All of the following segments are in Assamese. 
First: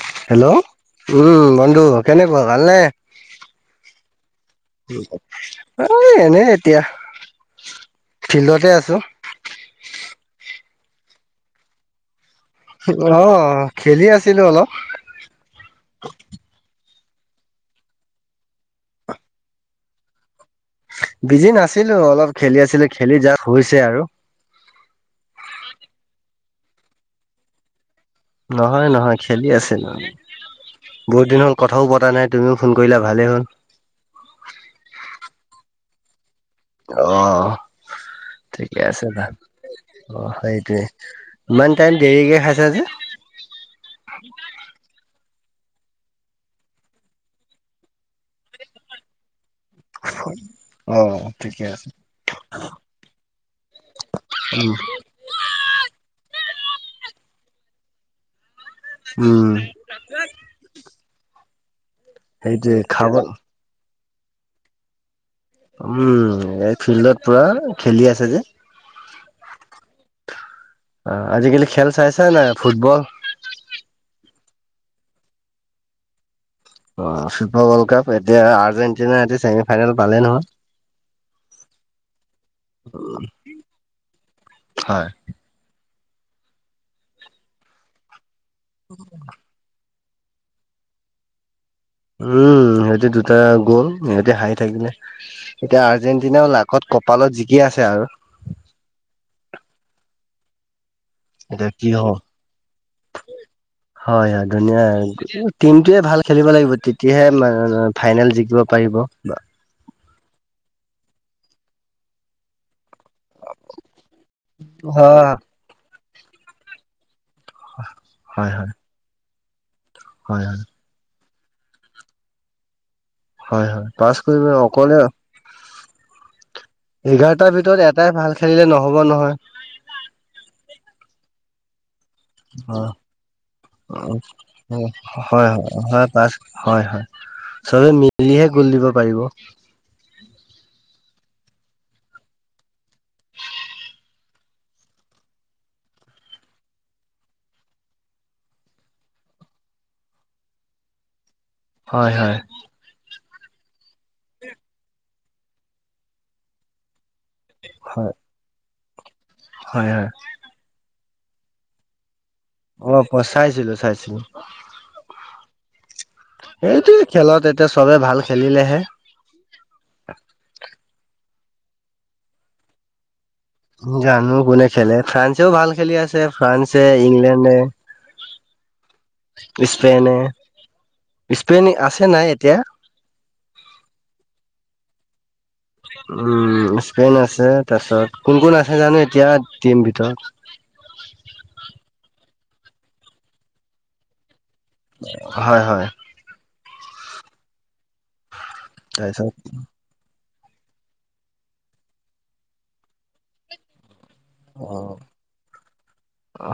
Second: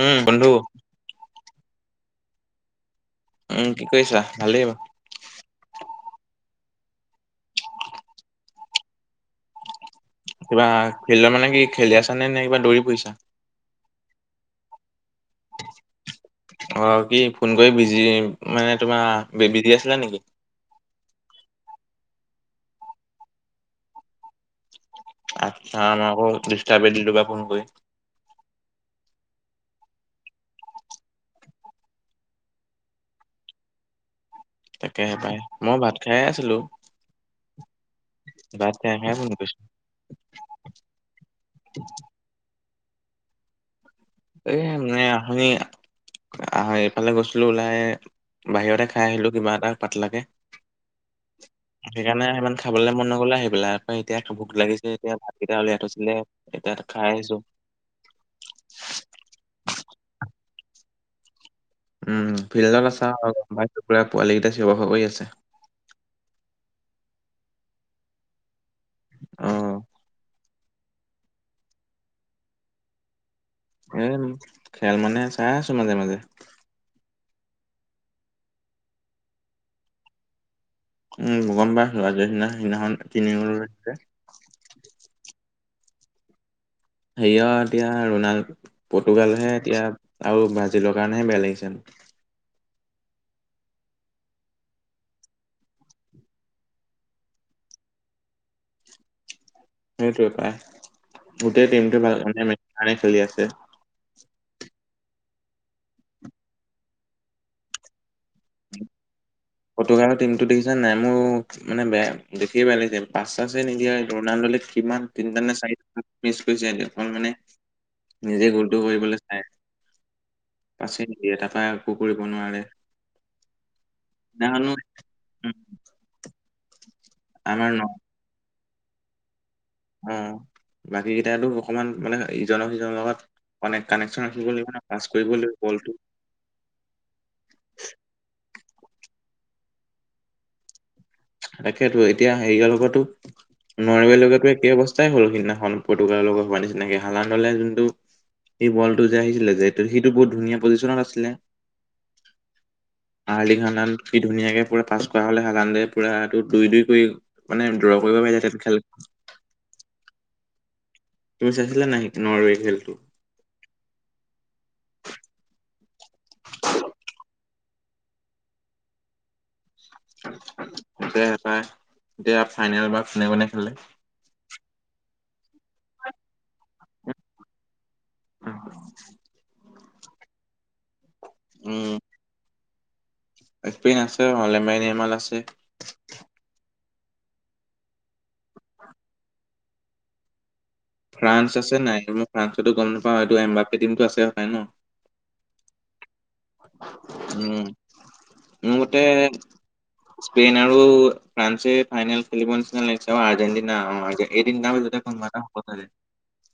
উম হেল্ল' বন্ধু। উম বন্ধু কেনেকুৱা ভালনে? উম কি কৈছা? ভালেই বা। অই এনেই এতিয়া ফিল্ডতে আছো। কিবা ফিল্ডত মানে কি খেলি আছ মানে নে কিবা দ অ, খেলি আছিলো অলপ। অ কি ফোন কৰি বিজি মানে তোমাৰ বি বিজি আছিলে নেকি? বিজি নাছিলো, অলপ খেলি আছিলো খেলি যাক হৈছে আৰু। আচ্ছা, আমাক ডিষ্টাৰবে দিলোঁ বা ফোন কৰি। নহয় নহয়, খেলি আছে ন। বহুত দিন হ'ল কথাও পতা নাই, তুমিও ফোন কৰিলা ভালেই হ'ল। তাকেহে পাই, মই ভাত খাই আছিলো, অ ভাত ঠিকে খাই আছে খাই ভাল শুনি কৈছো। অ সেইটোৱে, ইমান টাইম দেৰিকে খাইছা যে? এহ নে আমি আহ এইফালে গৈছিলো ওলাই, বাহিৰতে খাই আহিলো কিবা এটা। পাতলাকে অ। অ ঠিকে আ সেইকাৰণে সিমান খাবলৈ মন নগলে আহি পেলাই আকৌ এতিয়া ভোক উম লাগিছে এতিয়া। এতিয়া লেট হৈছিলে এতিয়া খাই আহিছো। উম। উম সেইটোৱে ফিল্ডত আছা খাব আৰু গাই পোৱালি কেইটা চিয়ৰ - বাখৰ কৰি আছে। উম, এই ফিল্ডত পুৰা খেলি আছে যে। অ আ, আজিকালি খেল চাইছা নাই ফুটবল? এ, খেল মানে চাই আছো মাজে - মাজে। অ ফিফা ৱৰ্ল্ড কাপ এতিয়া আৰ্জেণ্টিনা এ ছেমি ফাইনেল পালে নহয়? উম, গম পা লোৱা যিদিনা সিদিনাখন তিনি লিছে [inaudible] হয়। হেৰিয় এতিয়া ৰুণাল পৰ্টুগালহে এতিয়া আৰু ব্ৰাজিলৰ কাৰণেহে বেয়া লাগিছে। উম, সিহঁতে দুটা গ'ল, সিহঁতে হাৰি থাকিলে। এতিয়া আৰ্জেণ্টিনাও লাকত কপালত জিকি আছে আৰু। সেইটোৱে পাই, গোটেই এতিয়া কি টিমটো ভাল হ'ব। মানে ভালে খেলি আছে। হয় হয়, ধুনীয়া এ টিমটোৱে ভাল খেলিব লাগিব তেতিয়াহে মা ফাইনেল জিকিব পাৰিব বা পৰ্তুগালৰ টিমটো দেখিছা নাই মোৰ মানে বেয়া দেখিয়ে বেয়া লাগিছিল। পাঁচ আছে নিদিয়া ৰনাল্ডলে কিমান হয়, তিনিটা নে চাৰি মিচ কৰিছে এনেখন মানে নিজে হয়, হয়, গুলটো কৰিবলৈ চাই। হয় হয়। পাছে [unintelligible] একো কৰিব নোৱাৰে। হয়, হয়, পাছ কৰিব সিদিনাখনো অকলে এঘাৰটাৰ আমাৰ ন ভিতৰত এটাই ভাল খেলিলে নহ'ব নহয়। উম, বাকী কেইটাতো অকমান মানে হয়, ইজনৰ-সিজনৰ লগত মানে কানেকশচন ৰাখিব লাগিব না, হয়, পাছ কৰিব হয় লাগিব বলটো। হয় পাছ হয়, হয়, চবেই মিলিহে গুল দিব পাৰিব। তাকেতো এতিয়া হেৰিৱ লগতো নোৱাৰেল লগাতো একেই অৱস্থাই হ'ল, সিদিনাখন পতুৰ্গাল লগত হোৱা নিচিনাকে হালানলে যোনটো সেই বলটো যে আহিছিলে যে সেইটো বহুত ধুনীয়া পজিশ্যনত আছিলে। হয়, হয়। হাৰ্লিক হানান সি ধুনীয়াকে পুৰা পাছ কৰা হ'লে হালান্দু পুৰা দুই-দুই কৰি মানে ড্ৰ হয়, কৰিব পাৰি [unintelligible] খেল হয়, হয়। তুমি চাইছিলানে নাই নৰৱে? খেলটো অ', [unintelligible] চাইছিলো চাইছিলো। এইটোয়ে খেলত এতিয়া চবে ভাল খেলিলেহে। [unintelligible] এতিয়া ফাইনেল বা কোনে-কোনে খেলে? জানো কোনে খেলে? ফ্ৰান্সেও ভাল খেলি আছে, ফ্ৰান্সে, ইংলেণ্ডে স্পেইনে, স্পেইন আছে নাই এতিয়া! স্পেইন আছে। [unintelligible] আছে। উম, স্পেইন আছে, তাৰপিছত কোন-কোন আছে জানো এতিয়া টিম ভিতৰত। ফ্ৰান্স আছে নাই! মই ফ্ৰান্সতো গম নাপাওঁ, এইটো এম্বমটো আছে হয় নাই ন! হয়, হয়। উম, মোৰ মতে তাৰপিছত স্পেইন আৰু ফ্ৰান্সে ফাইনেল খেলিব নিচিনা লাগিছে আৰু আৰ্জেন্টিনা আগে এই তিনটা অ', মাজতে কোনবা এটা হ'ব [unintelligible]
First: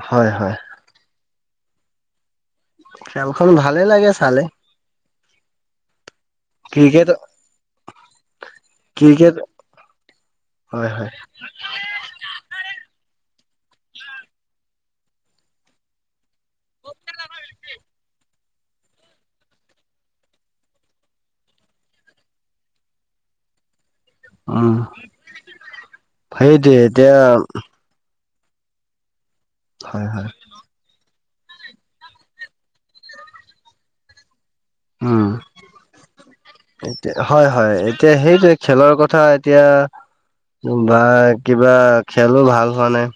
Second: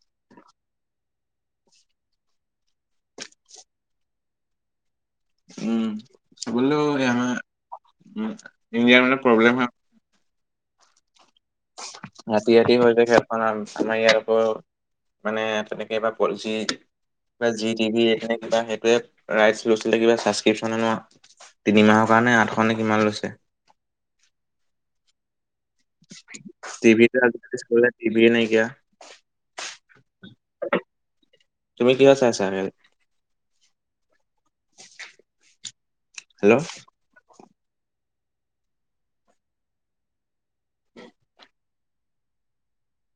হয়, হয়। খেলখন ভালেই লাগে চালে। উম, চাবলৈও ক্ৰিকেট হেয়া উম, ইণ্ডিয়াৰ মানে ক্ৰিকেট প্ৰব্লেম হয়। হয়, হয়। ৰাতি- ৰাতি হৈ থাকে আপোনাৰ, আমাৰ ইয়াত আকৌ মানে তেনেকে বা কলচি বা জি টিভি হেইটোৱে ৰাইটচ লৈছিলে কিবা চাস্কিপচন তিনিমাহৰ কাৰণে আঠশ নে কিমান লৈছে। উম, সেইটোৱেই টিভিটো এতিয়া আজিকালি [unintelligible] হয়, হয়। তুমি কিহত চাইছা খেল? উম। হেল্ল' হয়, হয়, হেইটোৱেই খেলৰ কথা এতিয়া বা পুৰা খেলো ভাল হোৱা নাই।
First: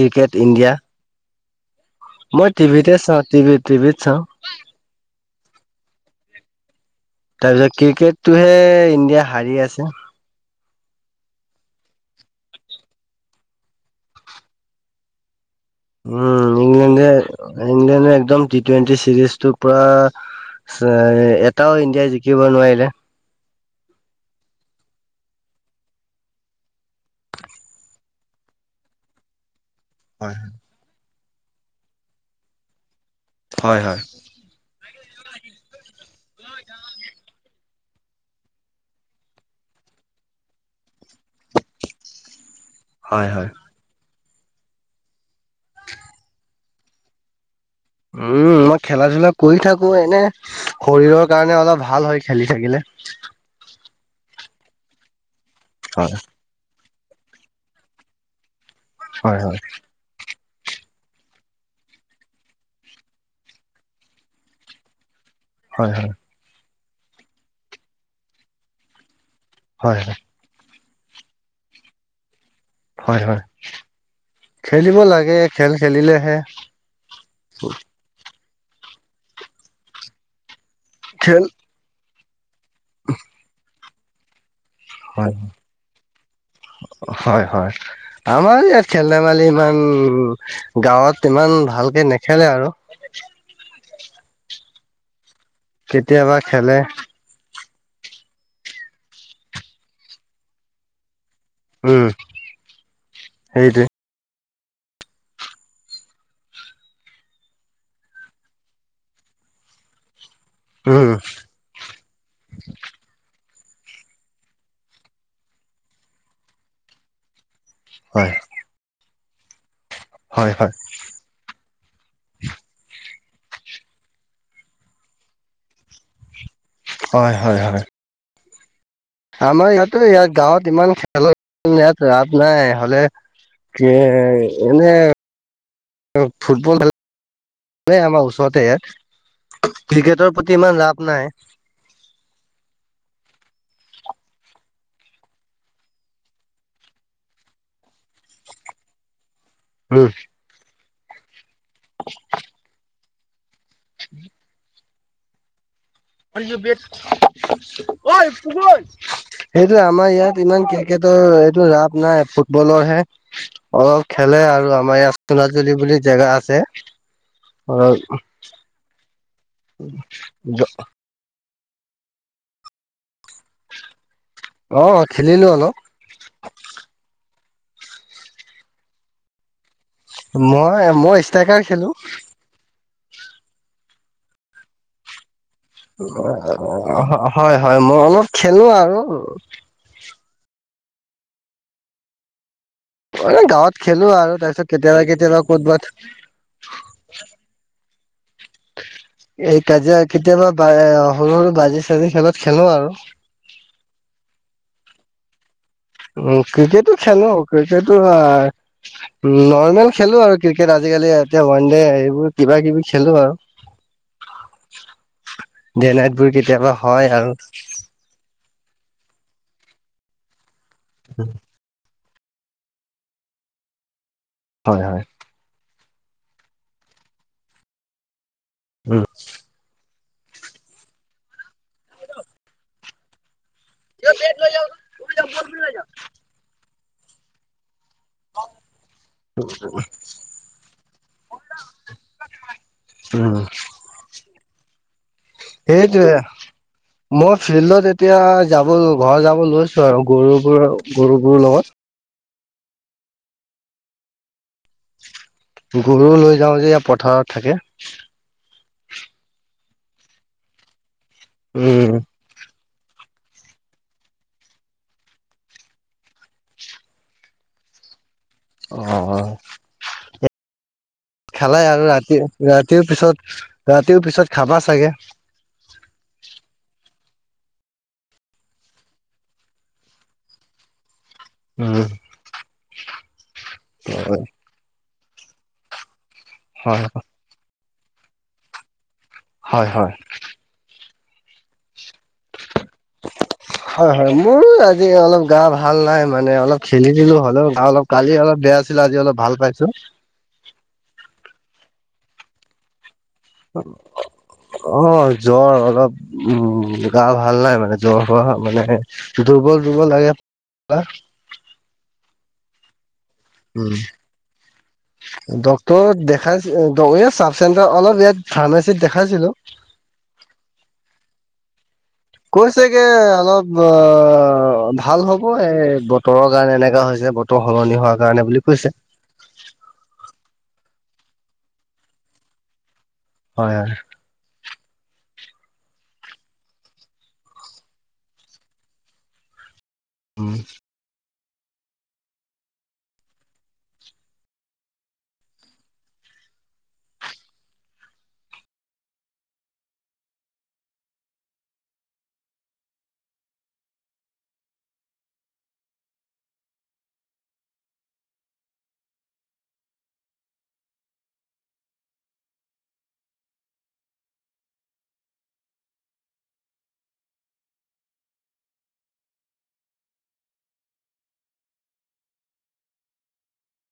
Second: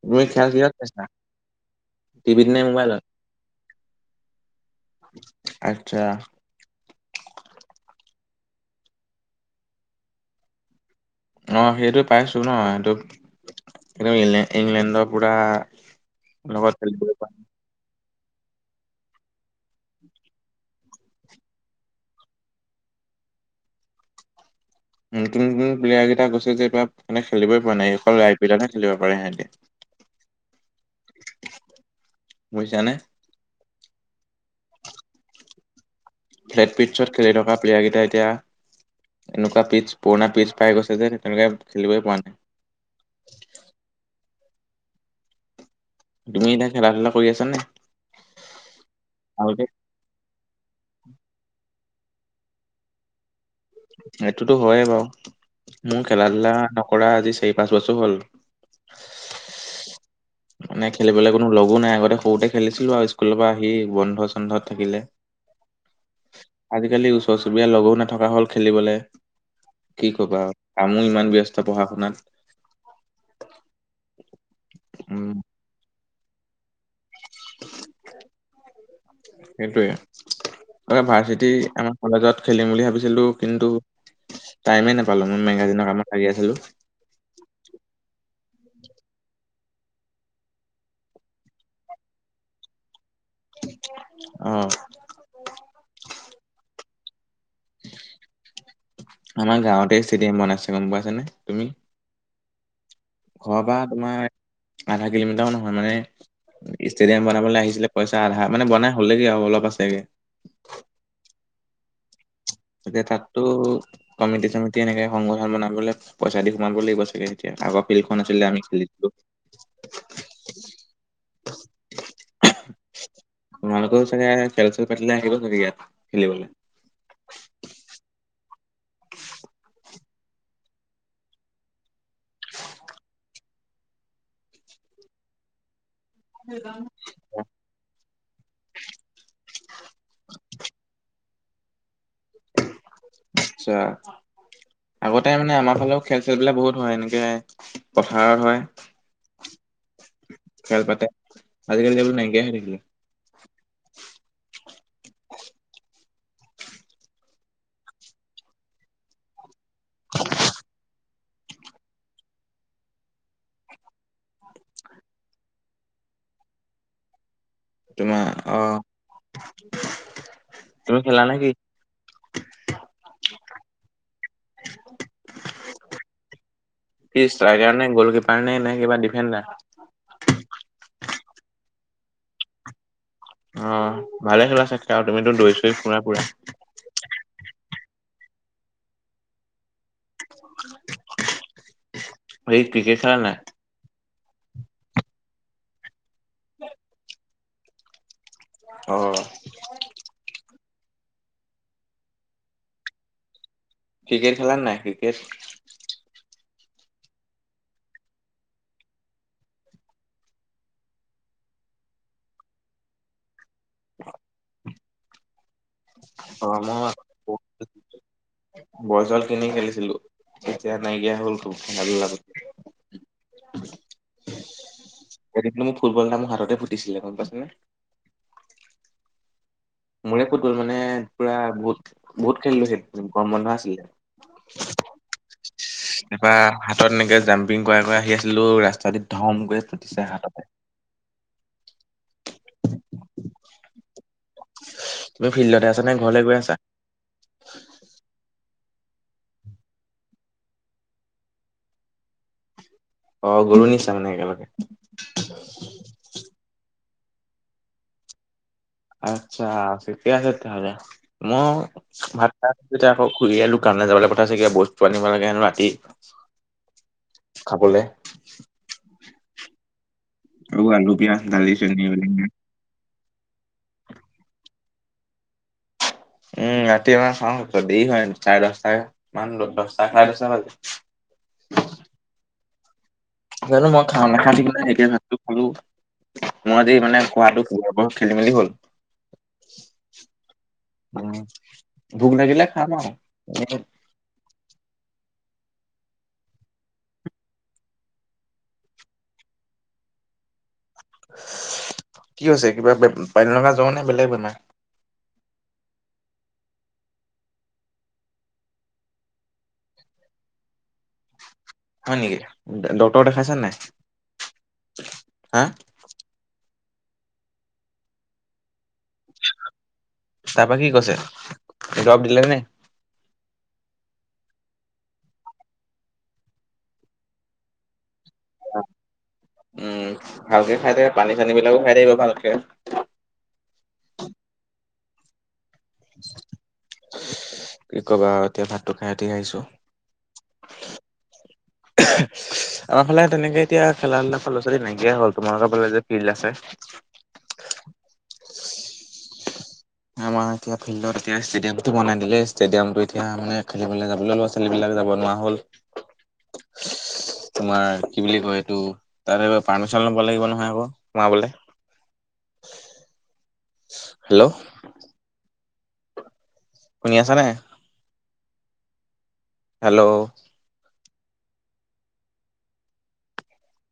তুমি খেল কিহত ইণ্ডিয়া চাইছা? টিভিত মই নে টিভিতে মোবাইলত? চাওঁ, টিভি-টিভিত চাওঁ। আৰ্টচা! তাৰপিছত ক্ৰিকেটটোহে ইণ্ডিয়া হাৰি আছে। অ', সেইটো পাইছোঁ ন, এইটো এইটো ইং ইংলেণ্ডৰ পৰা উম লগত ইংলেণ্ডে খেলিবই নাই। ইংলেণ্ডে একদম টি টুৱেণ্টি চিৰিজটো পুৰা এটাও ইণ্ডিয়াই জিকিব নোৱাৰিলে। নতুন নতুন প্লেয়াৰ কেইটা কৈছে যে এই বা মানে খেলই পৰা নাই অকল আই পি এল হে খেলিব পাৰে সিহঁতি। [inaudible] হয়। বুজিছা নে? হয় হয়। ফ্লেট পিটছত খেলি থকা প্লেয়াৰকেইটাই এতিয়া এনেকুৱা পিচ, পুৰণা পিচ পাই গৈছে যে, তেনেকুৱা খেলিবই পৰা নাই। হয় হয়। তুমি এতিয়া খেলা ধূলা কৰি আছানে? উম, মই খেলা ধুলা কৰি থা কো। এনে শৰীৰৰ কাৰণে অলপ ভাল হয়, খেলি থাকিলে। সেইটোতো হয়েই বাৰু, মোৰ হয় খেলা ধূলা নকৰা আজি চাৰি পাঁচ বছৰ হ'ল। হয় হয়। মানে খেলিবলৈ কোনো লগো নাই, আগতে সৰুতে খেলিছিলো আৰু স্কুলৰ পৰা আহি বন্ধ চন্ধত থাকিলে। হয় হয়। আজিকালি ওচৰ চুবুৰীয়া লগো নথকা হল খেলিবলে হয় কি হয় কবা আৰু। আমিও ইমান ব্যস্ত পঢ়া শুনাত। হয় হয়, খেলিব উম লাগে, খেল খেলিলেহে। সেইটোৱেই, মানে খেল ভাৰ্চিটি আমাৰ কলেজত খেলিম বুলি ভাবিছিলো, কিন্তু টাইমেই নাপালো, হয় মই মেগাজিনৰ কামত লাগি আছিলো। হয় হয়। আমাৰ ইয়াত খেল ধেমালি ইমান, গাঁৱত ইমান ভালকে নেখেলে আৰু। অহ। কেতিয়াবা খেলে। আমাৰ গাঁৱতেই ষ্টেডিয়াম বনাইছে, গম পাইছা নে তুমি? উম ঘৰৰ পৰা সেইটোৱে তোমাৰ আধা কিলোমিটাৰো নহয় মানে ষ্টেডিয়াম বনাবলৈ আহিছিলে পইচা আধা, মানে বনাই হ'লেগেই আৰু অলপ আছেগে। উম। তেতিয়া তাততো, কমিটি চমিটি এনেকে সংগঠন বনাবলৈ পইচা দি সোমাব লাগিব চাগে। এতিয়া আগৰ ফিল্ডখন হয়। আছিলে আমি খেলিছিলো। হয় হয়। [inaudible] তোমালোকেও চাগে খেল চেল পাতিলে, আহিব চাগে ইয়াত খেলিবলৈ? হয়, হয়, হয়। আমাৰ ইয়াতো, ইয়াত গাঁৱত ইমান খেলৰ ইয়াত ৰাপ নাই, হ'লে যে এনে ফুটবল খেলে এই আমাৰ ওচৰতে ইয়াত, ক্ৰিকেটৰ প্ৰতি ইমান ৰাপ নাই। আচ্ছা। আগতে মানে আমাৰ ফালেও খেল চেলবিলাক বহুত হয়, এনেকৈ পথাৰত হয়। উম। খেল পাতে, আজিকালি এইবোৰ নাইকিয়াই হৈ থাকিলে। [inaudible] [inaudible] সেইটোয়েই, আমাৰ ইয়াত ইমান ক্ৰিকেটৰ এইটো ৰাপ নাই, ফুটবলৰ হে। অলপ খেলে আৰু আমাৰ ইয়াত চোণাজুলি বুলি জেগা আছে। তোমাৰ অহ। [unintelligible] জ তুমি খেলা নেকি? অ', খেলিলো অলপ। কি ষ্ট্ৰাইকাৰ নে, গলকিপাৰ নে, নে কিবা ডিফেণ্ডাৰ। মই, মই ষ্ট্ৰাইকাৰ খেলো। অ', ভালে খেলা চাগে তুমিতো দৌৰিছো হয় হয় মই অলপ খেলো আৰু। [unintelligible] ভেতই ক্ৰিকেচা এনেই গাঁৱত খেলো আৰু তাৰপিছত কেতিয়াবা কেতিয়াবা ক'তবাত। অ' এই কাজিয়া কেতিয়াবা সৰু সৰু বাজি চাজি খেলত খেলো আৰু। ক্ৰিকেট খেলাৰ নাই ক্ৰিকেট? উম, ক্ৰিকেটো খেলো ক্ৰিকেটো আই নৰ্মেল খেলো আৰু ক্ৰিকেট আজিকালি এতিয়া ওৱান দে এইবোৰ কিবা কিবি খেলো আৰু। [unintelligible] ডেনাইট বোৰ কেতিয়াবা হয় আৰু। বল চল কিনি খেলিছিলো এতিয়া নাইকিয়া হল তো। [inaudible] হয় হয়। এদিন কিন্তু ফুটবল এটা মোৰ হাততে ফুটিছিলে, গম পাইছেনে? উম,। মোৰে ফুটবল মানে পুৰা বহুত বহুত খেলি লৈছিল গৰম বন্ধ আছিলে। এবা হাতত এনেকে জাম্পিং কৰাই কৰই আহি আছে। ছিলো ৰাস্তাতে ধম কৈ ফুটিছে হাততে। উম তুমি ফিল্ডতে আছা নে সেইটোৱে ঘৰলে গৈ আছা? মই ফিল্ডত এতিয়া যাব ঘৰ যাব লৈছো আৰু গৰুবোৰৰ গৰুবোৰ লগত। অ', গৰু নিচা মানে একেলগে। গৰু লৈ যাওঁ যে ইয়াৰ পথাৰত থাকে। আচ্ছা ঠিকে আছে তেতিয়াহলে উম। মই ভাত তাৰপিছতে আকৌ খুৰীয়ে দোকান লৈ যাবলৈ পথাছেগে বস্তু আনিব লাগেসেনো ৰাতি। খাবলে। অ', অ', আৰু আলু পিয়াজ দালি খালে চেনি আৰু এইবিলাক ৰাতি নে। ৰাতিৰ পিছত ৰাতিও পিছত খাবা চাগে। উম, ৰাতিএবাৰ খাওঁ ক দেৰি হয় চাৰে দহটা মান দহটা চাৰে দহটা বাজে। উম,। জানো মই খাওঁ নাখাওঁ থিক নাই এতিয়া ভাততো খালো মই আজি হয় মানে খোৱাটো আজি অকন খেলিমেলি হ'ল। হয় হয়। উম, ভোক লাগিলে খাম আৰু। হয় হয় মোৰ আজি অলপ গা ভাল নাই মানে অলপ খেলি দিলো হ'লেও গা অলপ কালি অলপ বেয়া আছিলে, আজি অলপ ভাল পাইছো। কি হৈছে? কিবা বে, পানী লগা জোৱা নে, বেলেগ বেমাৰ? অ, জ্বৰ অলপ উম, গা ভাল নাই মানে, জ্বৰ হোৱা মানে দুৰ্বল- দুৰ্বল লাগে, কিবা হয় নেকি, ডক্টৰ দেখাইছ উম। নাই, হা? ত, দেখাইচ, চাৰ্ফ চেণ্টাৰ অলপ ইয়াত ফাৰ্মাচিতত দেখাইছিলো। তাৰপা কি কৈছে, দৰপ দিলে নে? সতকে অলপ ভাল হ'ব, এই বতৰৰ কাৰণে এনেকুৱা হৈছে বতৰ সলনি হোৱা কাৰণে বুলি কৈছে। উম, ভালকে খাই পানী-চানী বিলাকো খাই থাকিব ভালকে। হয়, হয়। কি কবা, এতিয়া ভাতটো খাই উঠি আহিছোঁ। উম। [inaudible] আমাৰ ফালে তেনেকে এতিয়া খেলা, ধূলা ল'ৰা -ছোৱালী নাইকিয়াই হ'ল, তোমালোকৰ ফালে যে ফিল্ড আছে। আমাৰ এতিয়া ফিল্ডত এতিয়া, ষ্টেডিয়াম টো বনাই দিলে ষ্টেডিয়াম টো এতিয়া মান খেলিবলৈ যাবলৈ ল ছোৱালী, বিলাক যাব নোৱাৰা হ'ল। তোমাৰ কি বুলি কয়, এইটো তা, পাৰ্মিশন ল'ব লাগিব নহয় আকৌ সোমাবলে। হেল্ল, শুনি, আছেনে? হেল্ল,